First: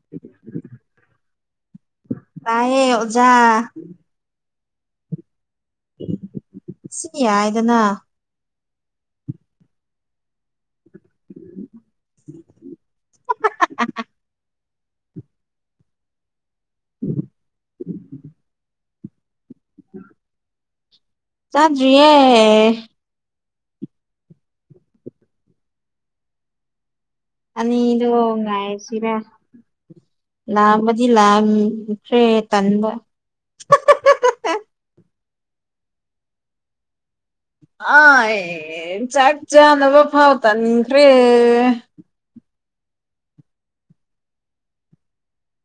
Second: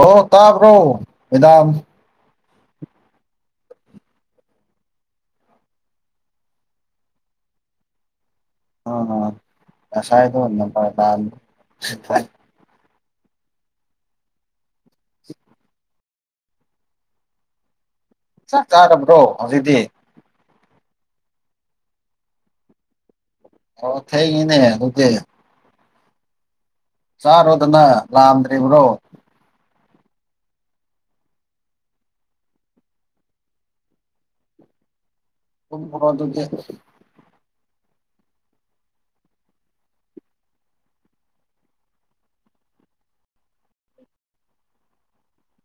ꯑꯣ ꯇꯥꯕ꯭ꯔꯣ ꯗꯥꯝ ꯇꯑꯦ ꯑꯣꯖꯥ ꯁꯤ ꯌꯥꯏꯗꯅ ꯑ ꯑꯁꯥꯏꯥꯏꯗ ꯄ ꯇ [unintelligible] [unintelligible] ꯎꯝ ꯆꯥꯛ ꯆꯥꯔꯕ꯭ꯔꯣ ꯍꯧꯖꯤꯛꯇꯤ ꯆꯥꯟꯗꯨꯌꯦ ꯑꯥꯎ ꯊꯩꯅꯦ ꯑꯗꯨꯨꯛꯇ ꯑꯗꯣ ꯂꯥꯝꯗ꯭ꯔꯤꯕ꯭ꯔꯣ ꯉꯁꯤꯕ ꯂꯥꯗꯤ ꯂꯥꯁ ꯇꯟꯕ ꯑꯗꯨꯗ ꯑꯥ ꯆꯥꯛ ꯆꯅꯕ ꯐꯥꯎ ꯇꯅꯤꯈꯦ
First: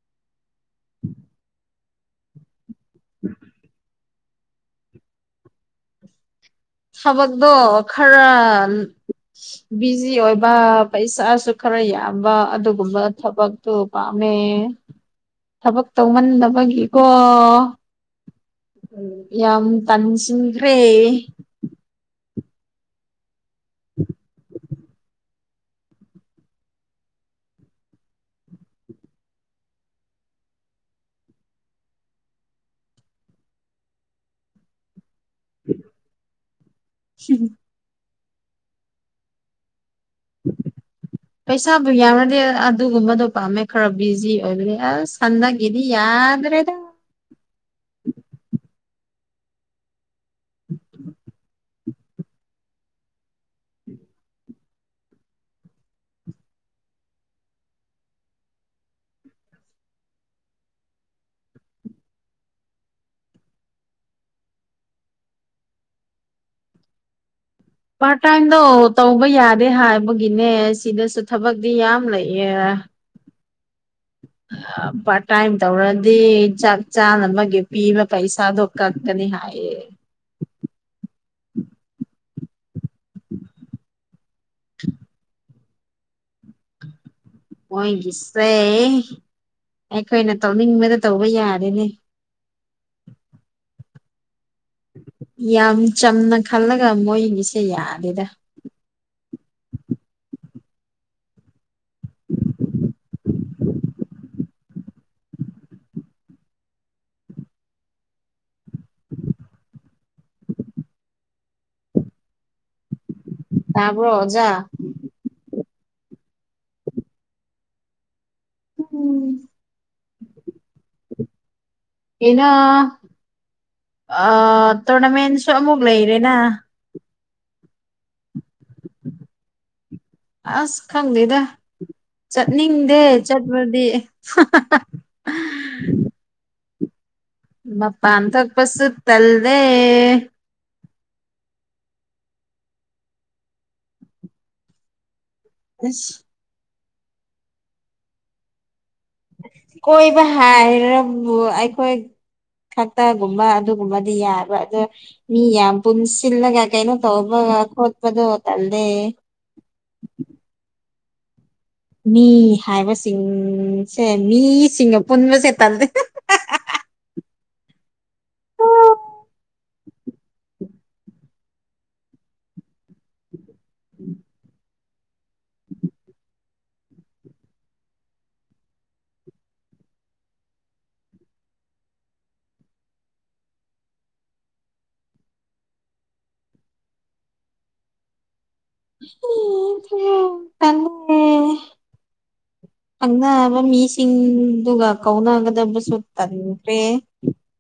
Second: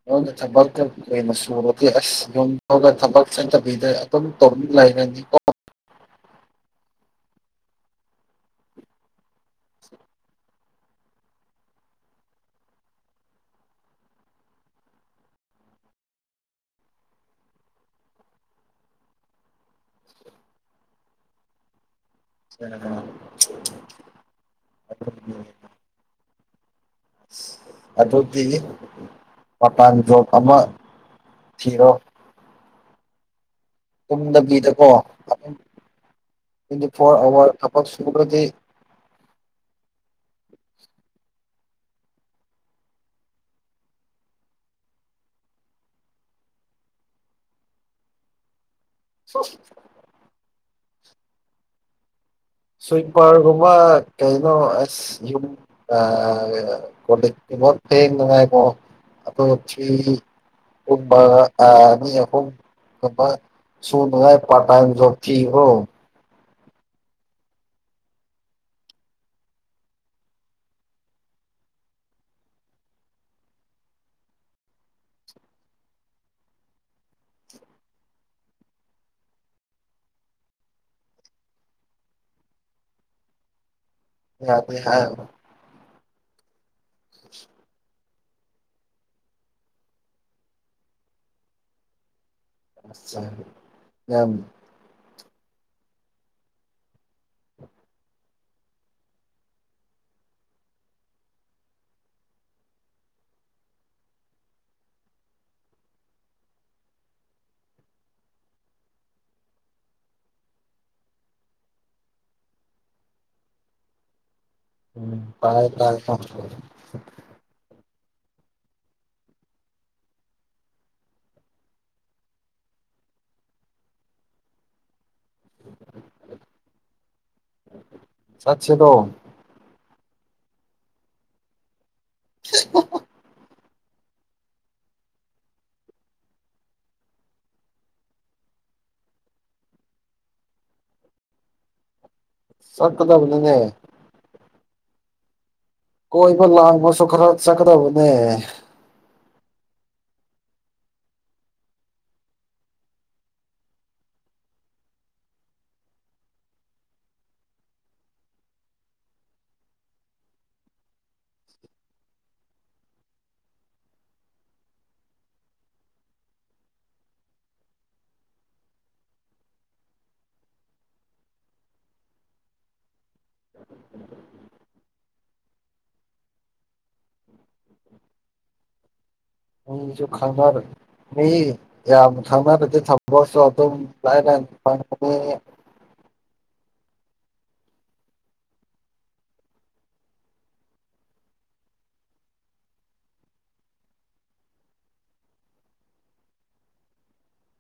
ꯌ ꯊꯕꯛꯇ ꯀꯩꯅ ꯁꯨꯔꯗꯤ ꯑꯁ ꯌꯒ ꯊꯕꯛ ꯆꯗ [unintelligible] ꯇꯧꯅꯤꯡ ꯂꯩꯔꯅꯤꯀꯣ ꯊꯕꯛꯇꯣ ꯈꯔ ꯕꯤꯖꯤ ꯑꯣꯏꯕ ꯄꯩꯁꯥꯁꯨ ꯈꯔ ꯌꯥꯝꯕ ꯑꯗꯨꯒꯨꯝꯕ ꯊꯕꯛꯇꯨ ꯄꯥꯝꯃꯦ ꯊꯕꯛ ꯇꯧꯃꯟꯕꯒꯤꯀꯣ ꯌꯥꯝ ꯇꯟꯁꯤꯈ꯭ꯔꯦ ꯁꯔ ꯀ [unintelligible] ꯑ ꯑꯗꯨꯗꯤ ꯃꯄꯥꯟꯖꯣ ꯑꯃ ꯔꯣ ꯇꯗꯕꯤꯗꯀꯣ꯭ꯋꯤ ꯐꯣꯔ ꯑꯋꯥꯔ ꯊ ꯁꯕ꯭ꯔꯗꯤ [unintelligible] ꯄꯩꯁꯥꯕꯨ ꯌꯥꯎꯅꯗꯤ ꯑꯗꯨꯒꯨꯝꯕꯗꯣ ꯄꯥꯝꯃꯦ ꯈꯔ ꯕꯤꯖꯤ ꯑꯣꯏꯕꯅꯤ ꯑꯁ ꯁꯟꯅꯒꯤꯗꯤ ꯌꯥꯏ ꯑꯥꯗ꯭ꯔꯦꯗ [inaudible] [inaudible] ꯁꯣ [inaudible] [inaudible] ꯁ꯭ꯋꯤꯄꯥꯔꯒꯨꯝꯕ ꯀꯩꯅꯣꯁ ꯌꯨꯝ ꯑ ꯐꯦꯡ ꯂꯉꯀꯣ ꯑ [unintelligible] [unintelligible] ꯑꯅꯤ ꯑꯍꯨꯝ [unintelligible] [unintelligible] [unintelligible] ꯄꯔ ꯇꯥꯏꯟꯗꯣ ꯇꯧꯕ ꯌꯥꯗꯦ ꯍꯥꯏꯕꯒꯤꯅꯦ ꯁꯤꯗꯁꯨ ꯊꯕꯛꯇꯤ ꯌꯥꯝ ꯂꯩꯌꯦ ꯑ [inaudible] ꯄꯥꯔꯠ ꯇꯥꯏꯝ ꯇꯧꯔꯗꯤ ꯆꯥꯛ ꯆꯥ ꯑꯃꯒꯤꯒꯤ ꯄꯤꯕ ꯄꯩꯁꯥꯗꯣ ꯀꯛꯀꯅꯤ ꯍꯥꯏꯌꯦ [inaudible] [inaudible] ꯌꯥꯗꯦ ꯍꯥꯢ ꯃꯣꯏꯒꯤꯁꯦ ꯑꯩꯈꯣꯏꯅ ꯇꯧꯅꯤꯡꯕꯗ ꯇꯧꯕ ꯌꯥꯔꯦꯅꯦ ꯌꯥꯝ ꯌꯥꯝ ꯆꯝꯅ ꯈꯜꯂꯒ ꯃꯣꯏꯒꯤꯁꯦ ꯌꯥꯗꯦꯗ ꯇꯥꯕ꯭ꯔꯣ ꯑꯣꯖꯥ ꯎꯝ ꯇꯥꯢ ꯇꯥꯢ ꯎꯝ ꯑꯦꯅꯥ ꯑ ꯇꯣꯔꯅꯥꯃꯦꯟꯁꯨ ꯑꯃꯨꯛ ꯂꯩꯔꯦꯅ ꯆꯁꯦꯗꯣ ꯑꯁ ꯈꯪꯗꯦꯗ ꯆꯠꯅꯤꯡꯗꯦ ꯆꯠꯄ ꯗꯤ ꯍꯥ ꯍꯥ ꯍꯥ ꯃꯥꯄꯥꯟ ꯊꯣꯄꯁꯨ ꯇꯜꯂꯦ ꯁꯀꯗꯕꯅꯤꯅꯦ ꯑꯁ ꯀꯣꯏꯕ ꯂꯥꯡꯕꯁꯨ ꯈꯔ ꯆꯠꯀꯗꯕꯅꯦ ꯀꯣꯏꯕ ꯍꯥꯏꯔ ꯑꯩꯈꯣꯏ ꯈꯛꯇꯒꯨꯝꯕ ꯑꯗꯨꯒꯨꯝꯕꯗꯤ ꯌꯥꯕ ꯑꯗꯣ ꯃꯤ ꯌꯥꯝ ꯄꯨꯟꯁꯤꯜꯂꯒ ꯀꯩꯅꯣ ꯇꯧꯕ ꯀꯣꯠꯄꯗꯣ ꯇꯂꯦ [inaudible] ꯃꯤ ꯍꯥꯏꯕꯁꯤꯡꯁꯦ ꯃꯤꯁꯤꯡꯒ ꯄꯨꯟꯕꯁꯦ ꯇꯟꯗꯦ [inaudible] ꯑꯩꯁꯨ ꯈꯪꯅ ꯃꯤ ꯈꯪꯅꯗꯤ ꯊꯝ ꯑꯗꯨꯝ ꯂꯥꯢꯔ ꯄꯗꯤ ꯑꯗꯨ ꯇꯦ ꯈꯪꯅꯕ ꯃꯤꯁꯤꯡꯗꯨꯒ ꯀꯧꯅꯒꯗꯕꯁꯨ ꯇꯟꯈ꯭ꯔꯦ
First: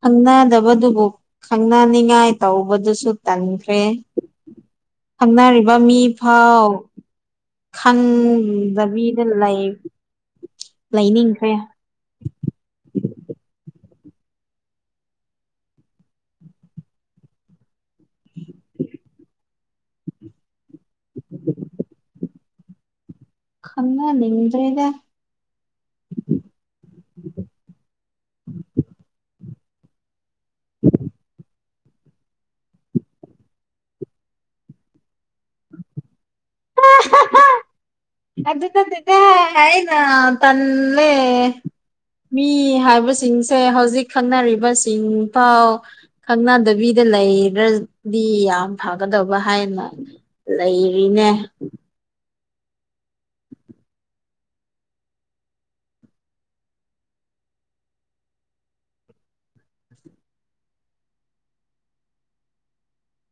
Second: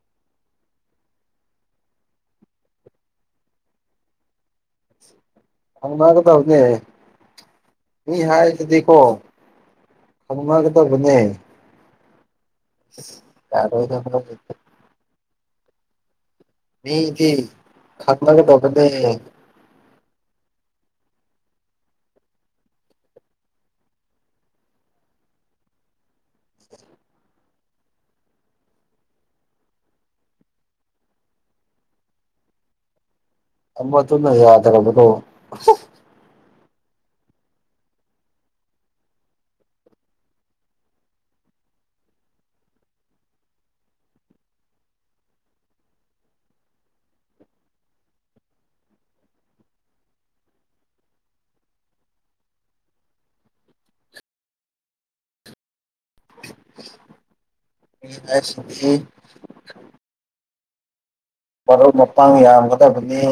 ꯈꯪꯅꯗꯕꯗꯨꯕꯨ ꯈꯪꯅꯅꯤꯉꯥꯏ ꯇꯧꯕꯗꯨꯁꯨ ꯇꯟꯈ꯭ꯔꯦ ꯈꯪꯅꯔꯤꯕ ꯃꯤ ꯐꯥꯎ ꯈꯪꯅꯒꯗꯕꯅꯦ ꯃꯤ ꯍꯥꯏꯁꯤꯗꯤꯀꯣ ꯈꯪꯗꯕꯤꯗ ꯂꯩ ꯈꯪꯅꯒꯗꯕꯅꯦ ꯂꯩꯅꯤꯡꯈꯦ [unintelligible] ꯃꯤꯗꯤ ꯈꯪꯅꯒꯗꯕꯅꯦ [inaudible] ꯈꯪꯅꯅꯤꯡꯗ꯭ꯔꯦꯗ [inaudible] [inaudible] ꯑꯝꯕꯇꯨꯅ ꯌꯥꯗꯔꯄ ꯇꯣ [unintelligible] ꯑꯗꯨ ꯆꯗ ꯍꯥꯏꯅ ꯇꯝꯃꯦ ꯃꯤ ꯍꯥꯏꯕꯁꯤꯡꯁꯦ ꯍꯧꯖꯤꯛ ꯈꯪꯅꯔꯤꯕꯁꯤꯡ ꯄꯥꯎ ꯈꯪꯅꯗꯕꯤꯗ ꯂꯩꯈ꯭ꯔꯗꯤ ꯌꯥꯝ ꯐꯒꯗꯕ ꯍꯥꯏꯅ ꯂꯩꯔꯤꯅꯦ ꯄ ꯑꯦꯁ ꯃꯔꯨꯞ ꯃꯄꯥꯡ ꯌꯥꯝꯒꯗꯕꯅꯤ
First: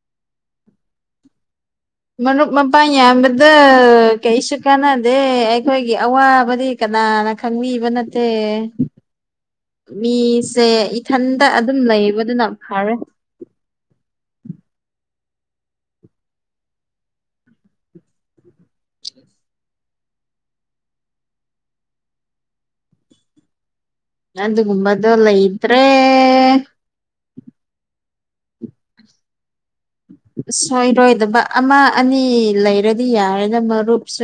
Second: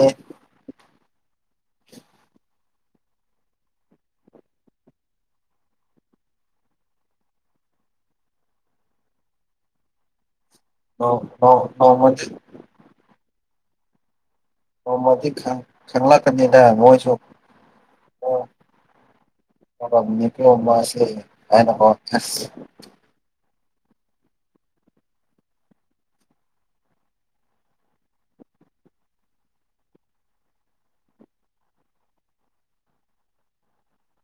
ꯃꯔꯨꯞ ꯃꯄꯥꯡ ꯌꯥꯝꯕꯗ ꯀꯩꯁꯨ ꯀꯥꯟꯅꯗꯦ ꯑꯩꯈꯣꯏꯒꯤ ꯑꯋꯥꯕꯗꯤ ꯅꯥꯅ ꯈꯪꯕꯤꯕ ꯅꯠꯇꯦ ꯃꯤ ꯁꯦ ꯏꯊꯟꯇ ꯑꯗꯨꯝ ꯅꯣꯡꯃꯗꯤ ꯂꯩꯕꯗꯨꯅ ꯐꯔꯦ ꯃꯗꯤ ꯈꯪꯂ ꯀꯗ ꯄꯣꯁꯦ ꯍꯥꯏꯅ ꯀ ꯌꯥꯗꯨꯒꯨꯝꯕꯗꯂ ꯏꯗ꯭ꯔꯦ ꯁꯣꯏꯔꯣꯏꯗꯕ ꯑꯃ ꯑꯅꯤ ꯂꯩꯔꯗꯤ ꯌꯥꯔꯦꯅ ꯃꯔꯨꯞꯁꯨ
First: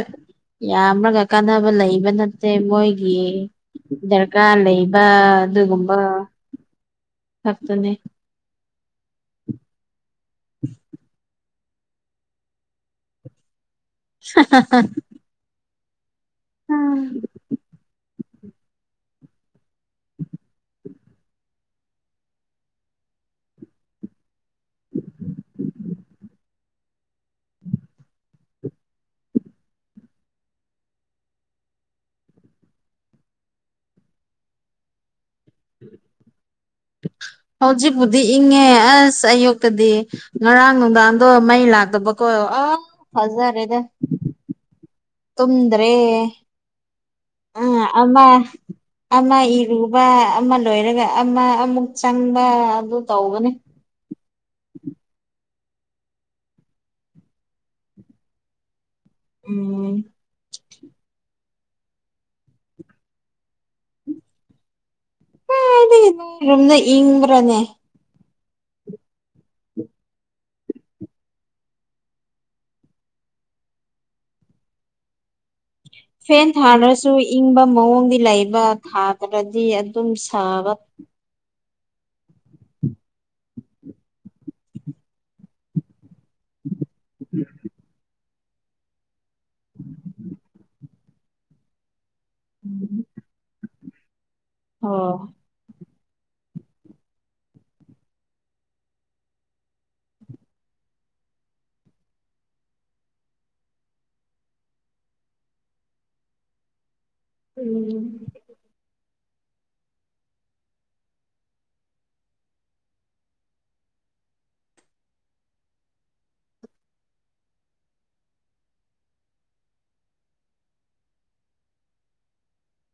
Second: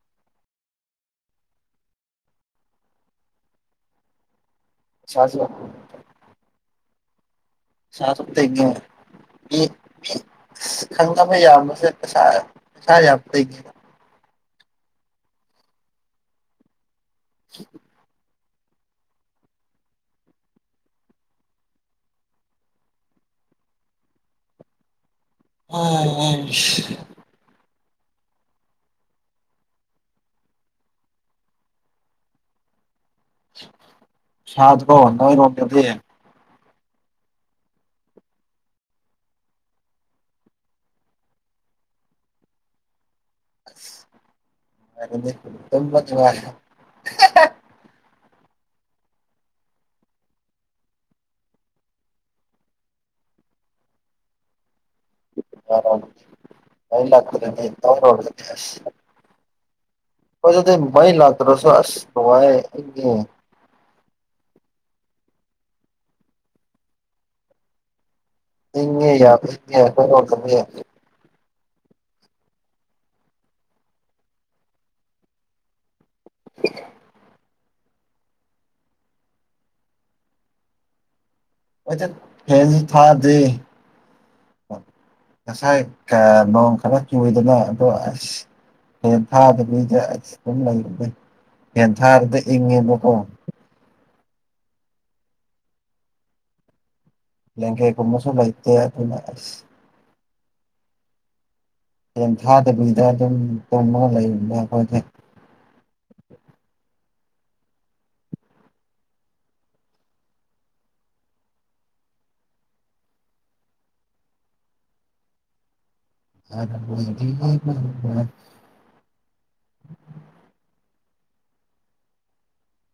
ꯌꯥꯝ꯭ꯔꯒ ꯀꯥꯟꯅꯕ ꯂꯩꯕ ꯅꯠꯇꯦ ꯃꯣꯏꯒꯤ ꯗꯔꯀꯥꯔ ꯂꯩ ꯂꯩꯕ ꯄꯩꯁꯥꯁꯨ ꯑꯗꯨꯒꯨꯝꯕ ꯈꯛꯇꯅꯦ ꯁꯥꯇ ꯈꯪꯒꯥ ꯍꯣꯏ ꯌꯥ ꯃꯁꯦ ꯄꯁꯥꯁꯥ ꯌꯥ ꯀ ꯍ ꯎꯝ [unintelligible] [unintelligible] ꯑ ꯁꯥꯖꯕ ꯅꯗꯤ [unintelligible] ꯍꯧꯖꯤꯛꯄꯨꯗꯤ ꯏꯪꯉꯦ ꯑꯁ ꯑꯌꯨꯛꯇꯗꯤ ꯉꯔꯥꯡ ꯅꯨꯡꯗꯥꯡꯗꯣ ꯃꯩ ꯂꯥꯛꯇꯕꯀꯣ ꯑ [unintelligible] ꯐꯖꯔꯦꯗ ꯇꯨꯝꯗ꯭ꯔꯦ ꯑ ꯆ ꯑꯃ ꯑꯃ ꯏꯔꯨꯕ ꯑꯃ ꯂꯣꯏꯔꯒ ꯑꯃ ꯑꯃꯨꯛ ꯆꯪꯕ ꯑꯗꯨ ꯇꯧꯕꯅꯦ ꯑ ꯂꯥꯛꯗ ꯇ ꯎꯝ ꯀꯖꯗ ꯃꯥꯏ ꯂꯥꯛꯇꯔꯣꯁꯣ ꯑꯁ ꯉ ꯏ ꯎꯔꯣꯝꯗ ꯏ꯭ꯔꯅꯦ ꯏꯟꯉꯦ꯫ ꯐꯦꯟ ꯊꯥꯔꯁꯨ ꯏꯪꯕ ꯃꯑꯣꯡꯒꯤ ꯂꯩꯕ ꯊꯥꯗ꯭ꯔꯗꯤ ꯑꯗꯨꯝ ꯁꯥꯕ ꯐꯦꯟ ꯊꯥ ꯗꯦ ꯊꯁꯥꯏ ꯃꯑꯣꯡ ꯈꯔ ꯀꯨꯏꯗꯅ ꯑꯗꯣ ꯑꯁ ꯍꯌꯦ ꯊꯥꯗꯕꯤꯗ ꯑꯩꯁ ꯑꯗꯨꯝ ꯂꯩꯔ ꯌꯦꯟ ꯊꯥꯔꯗ ꯏꯪꯉꯦꯕꯀꯣ ꯑꯣ ꯂꯦꯡꯒꯦꯒꯨꯝꯃꯁꯂ ꯏ ꯐꯦꯟ ꯊꯥꯗꯕꯤꯗ ꯑꯗꯨꯝ ꯇꯨꯝꯃ ꯂꯩꯅ ꯍꯣꯠꯅꯩ [unintelligible] ꯎꯝ ꯑ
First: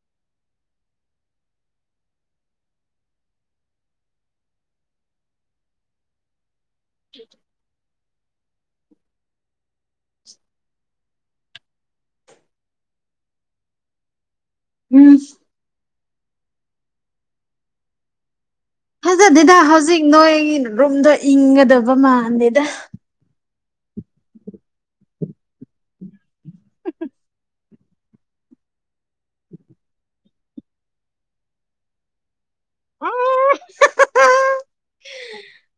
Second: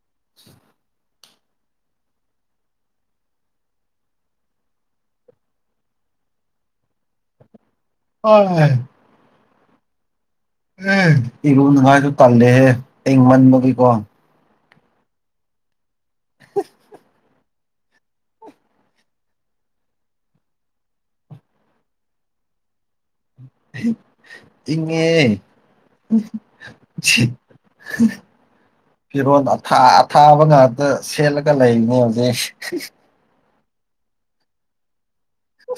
[unintelligible] ꯎ ꯍ [inaudible] ꯏꯕꯨꯕꯨ ꯅꯉꯥꯏ ꯇꯜꯦꯍꯦ ꯇ ꯃꯕꯒ ꯀꯣ ꯎꯝ [unintelligible] ꯐꯖꯗꯦꯗ ꯍꯧꯖꯤꯛ ꯅꯣꯏ ꯔꯨꯝꯗꯣ ꯏꯪꯒꯗꯕ ꯃꯥꯟꯗꯦꯗ ꯏꯉꯦ ꯁꯤ ꯐꯤꯔꯣꯜ ꯑ ꯑꯊꯥꯕ ꯉꯥꯛꯇ ꯁꯦꯠꯂꯒ ꯂꯩꯔꯤꯅꯦ ꯍꯧꯖꯤꯛ ꯑ [unintelligible] ꯍ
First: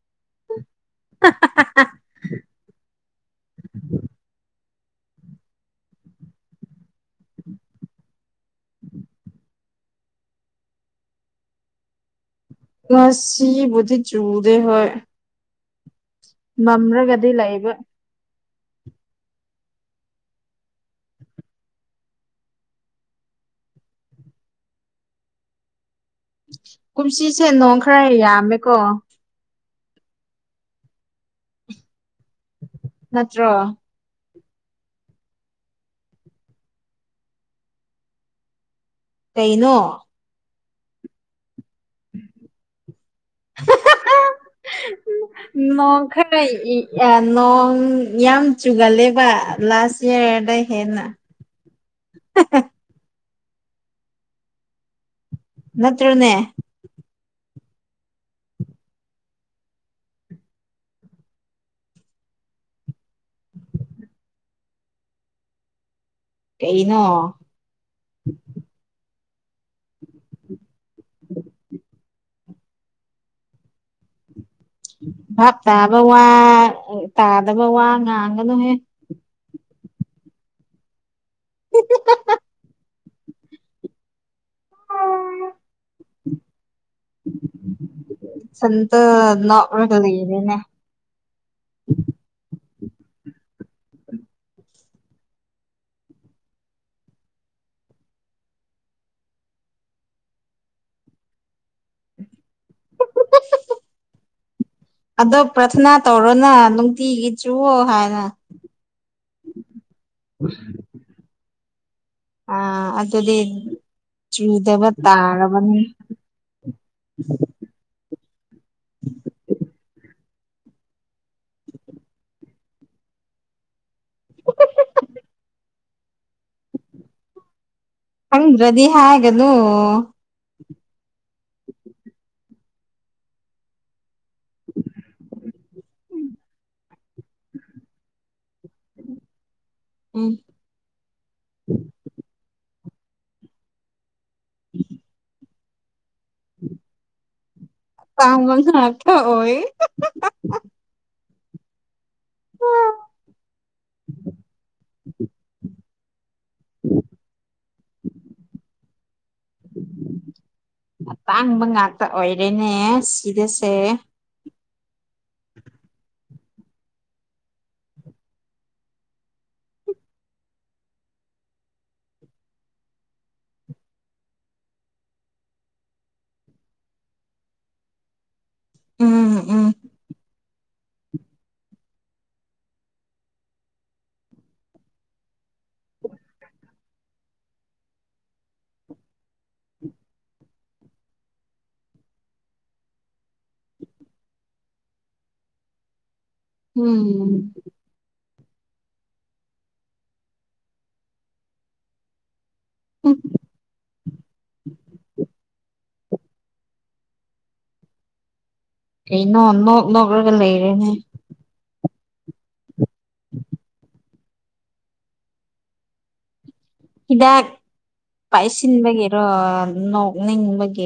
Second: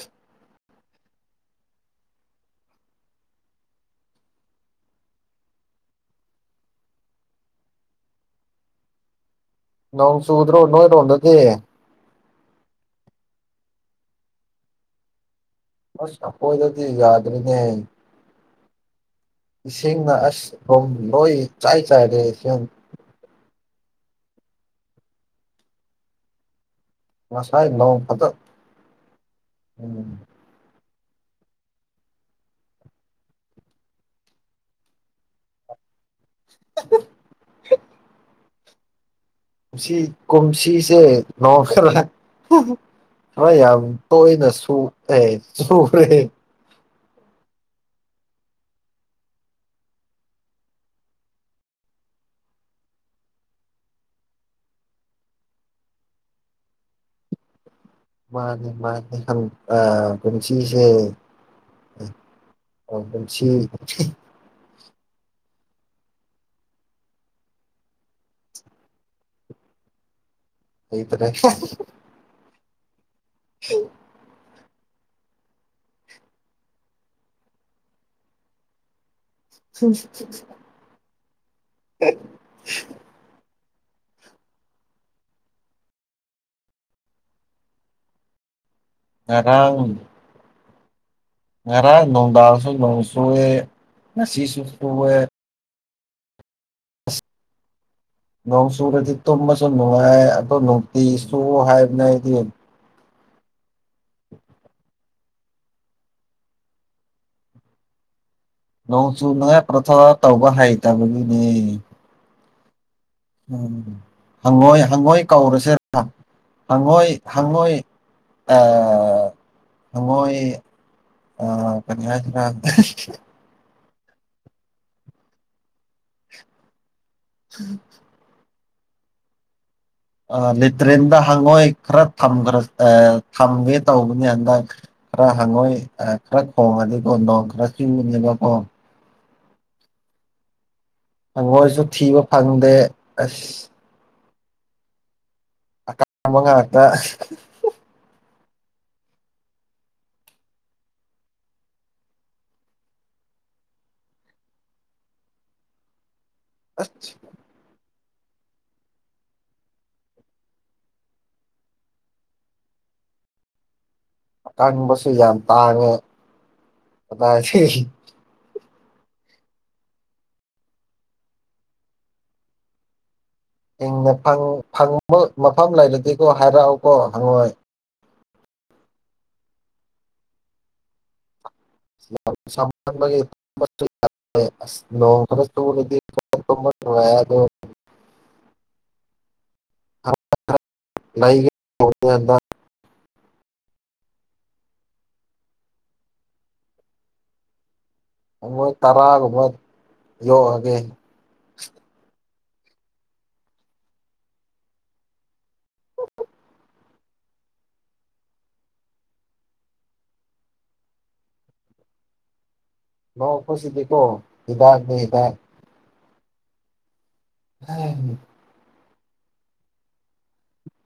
[unintelligible] ꯅꯣꯡ ꯁꯨꯗ ꯔꯣꯅꯔꯣꯗꯗꯤ ꯉꯁꯤ ꯆꯨꯗꯦ ꯍꯣꯏ ꯑꯁ ꯆꯄꯣꯏꯗꯗꯤ ꯃꯝꯔꯒꯗꯤ ꯌꯥꯗ꯭ꯔꯅꯦ ꯂꯩꯕ ꯏꯁꯤꯡꯅ ꯑꯁ ꯔꯨꯝ ꯂꯣꯏ ꯆꯥꯏ ꯆꯥꯏꯔꯦꯁꯤꯡ ꯀꯨꯝꯁꯤꯁꯦ ꯉꯁꯥꯏ ꯅꯣꯡ ꯈꯔ ꯐꯖ ꯌꯥꯝꯃꯦꯀꯣ ꯎꯝ ꯅꯠꯇ꯭ꯔꯣ [unintelligible] ꯀꯩꯅꯣ ꯀꯁꯤ ꯀꯨꯝꯁꯤꯁꯦ ꯅ ꯈꯔ ꯈꯔ ꯌꯥꯝ ꯇꯣꯏꯅ ꯅꯣꯡ ꯁꯨꯔꯦ ꯈꯔ ꯅꯣꯡ ꯌꯥꯝ ꯆꯨꯒꯜꯂꯦꯕ ꯂꯥꯁ ꯏꯌꯥꯔꯗ ꯍꯦꯟꯅ [unintelligible] ꯅꯠꯇ꯭ꯔꯅꯦ ꯃꯥꯅꯦ ꯃꯥꯅꯦ ꯄꯨꯟꯁꯤꯁꯦ ꯁꯤ ꯀꯩꯅꯣ ꯑꯩ ꯐꯔ ꯍ ꯚꯥꯞ ꯇꯥꯕ ꯋꯥ ꯇꯥꯗꯕ ꯋꯥ ꯉꯥꯡꯒꯅꯨꯍꯦ ꯁꯁꯤ [inaudible] ꯁꯇ ꯅ ꯉꯔꯥꯡ ꯂꯩꯗꯅꯦ ꯉꯔꯥꯡ ꯅꯨꯡꯗꯥꯡꯁꯨ ꯅꯣꯡ ꯁꯨꯑꯦ ꯉꯁꯤꯁꯨ ꯁꯣꯛꯑꯦ ꯅꯣꯡ ꯁꯨꯔꯗꯤ ꯇꯨꯝꯕꯁꯨ ꯅꯨꯡꯉꯥꯏ ꯑꯗꯨ ꯅꯨꯡꯇꯤ ꯁꯨ ꯍꯥꯏꯕꯅꯦ ꯑꯩꯗꯤ [inaudible] ꯑꯗꯣ ꯄ꯭ꯔꯥꯊꯅꯥ ꯇꯧꯔꯣꯅ ꯅꯨꯡꯇꯤꯒꯤ ꯆꯨꯣ ꯍꯥꯏꯅ ꯅꯣꯡꯁꯨ ꯅ ꯄ꯭ꯔꯊꯥ ꯇꯧꯕ ꯍꯩꯇꯕꯒꯤꯅꯦ ꯑ ꯎꯝ ꯍꯪꯉꯣꯏ ꯍꯪꯉꯣꯏ ꯇꯥꯔꯕꯅꯤ ꯀꯧꯔꯁꯦꯔ ꯍꯪꯉꯣꯏ ꯍꯪꯉꯣꯏ [inaudible] ꯍꯣꯏ ꯑ ꯀꯩꯅ [unintelligible] ꯎꯝ ꯗꯤ ꯍꯥꯏ ꯑꯗꯨ ꯂꯤꯦꯇ꯭ꯔꯔꯤꯦꯟꯗ ꯍꯪꯉꯣꯏ ꯈꯔ ꯊꯝꯈ꯭ꯔ ꯊꯝꯒꯦ ꯇꯧꯒꯦ ꯅꯦ ꯍꯟꯗꯛ ꯈꯔ ꯍꯪꯉꯣꯏ ꯈꯔ ꯈꯣꯡꯉꯗꯤ ꯀꯣꯟ ꯅꯣꯡ ꯈꯔ ꯆꯤꯡꯉꯨꯅꯦꯕꯀꯣ ꯎꯝ ꯊꯉꯣꯏꯁꯨ ꯊꯤꯕ ꯐꯪꯗꯦ ꯑꯁ ꯎꯝ ꯑꯃꯉ ꯑꯠꯇ ꯅꯅꯥ ꯊ ꯑꯣꯏꯣꯏ ꯑ ꯑꯇꯥꯡꯕ ꯉꯥꯛꯇ ꯑꯣꯏꯔꯦꯅꯦ ꯁꯤꯗꯁꯦ ꯀꯟꯕꯁꯨ ꯌꯥꯝ ꯇꯥꯉ ꯑ ꯪ ꯐꯪꯕ ꯃꯐꯝ ꯂꯩꯔꯗꯤꯦꯀꯣ ꯍꯥꯏꯔꯛꯎꯀꯣ ꯍꯪꯉꯣꯏ ꯎꯝꯝ ꯎꯝ ꯁꯃ ꯅꯣꯡꯈ꯭ꯔ ꯆ ꯀ [unintelligible] ꯎꯝ ꯣꯏ ꯇꯔꯥꯒ ꯃ ꯌꯣꯑꯒꯦ ꯎꯝ ꯀꯩꯅꯣ ꯅꯣꯛ ꯅꯣꯛꯂꯒ ꯂꯩꯔꯦꯅꯦ ꯂ ꯈꯨꯁꯤꯗꯤꯀꯣ ꯍꯗꯥꯖꯅꯤꯗ ꯍꯤꯗꯥꯛ ꯄꯥꯏꯁꯤꯟꯕꯒꯤꯔꯣ ꯅꯣꯛꯅꯤꯡꯕꯒꯤ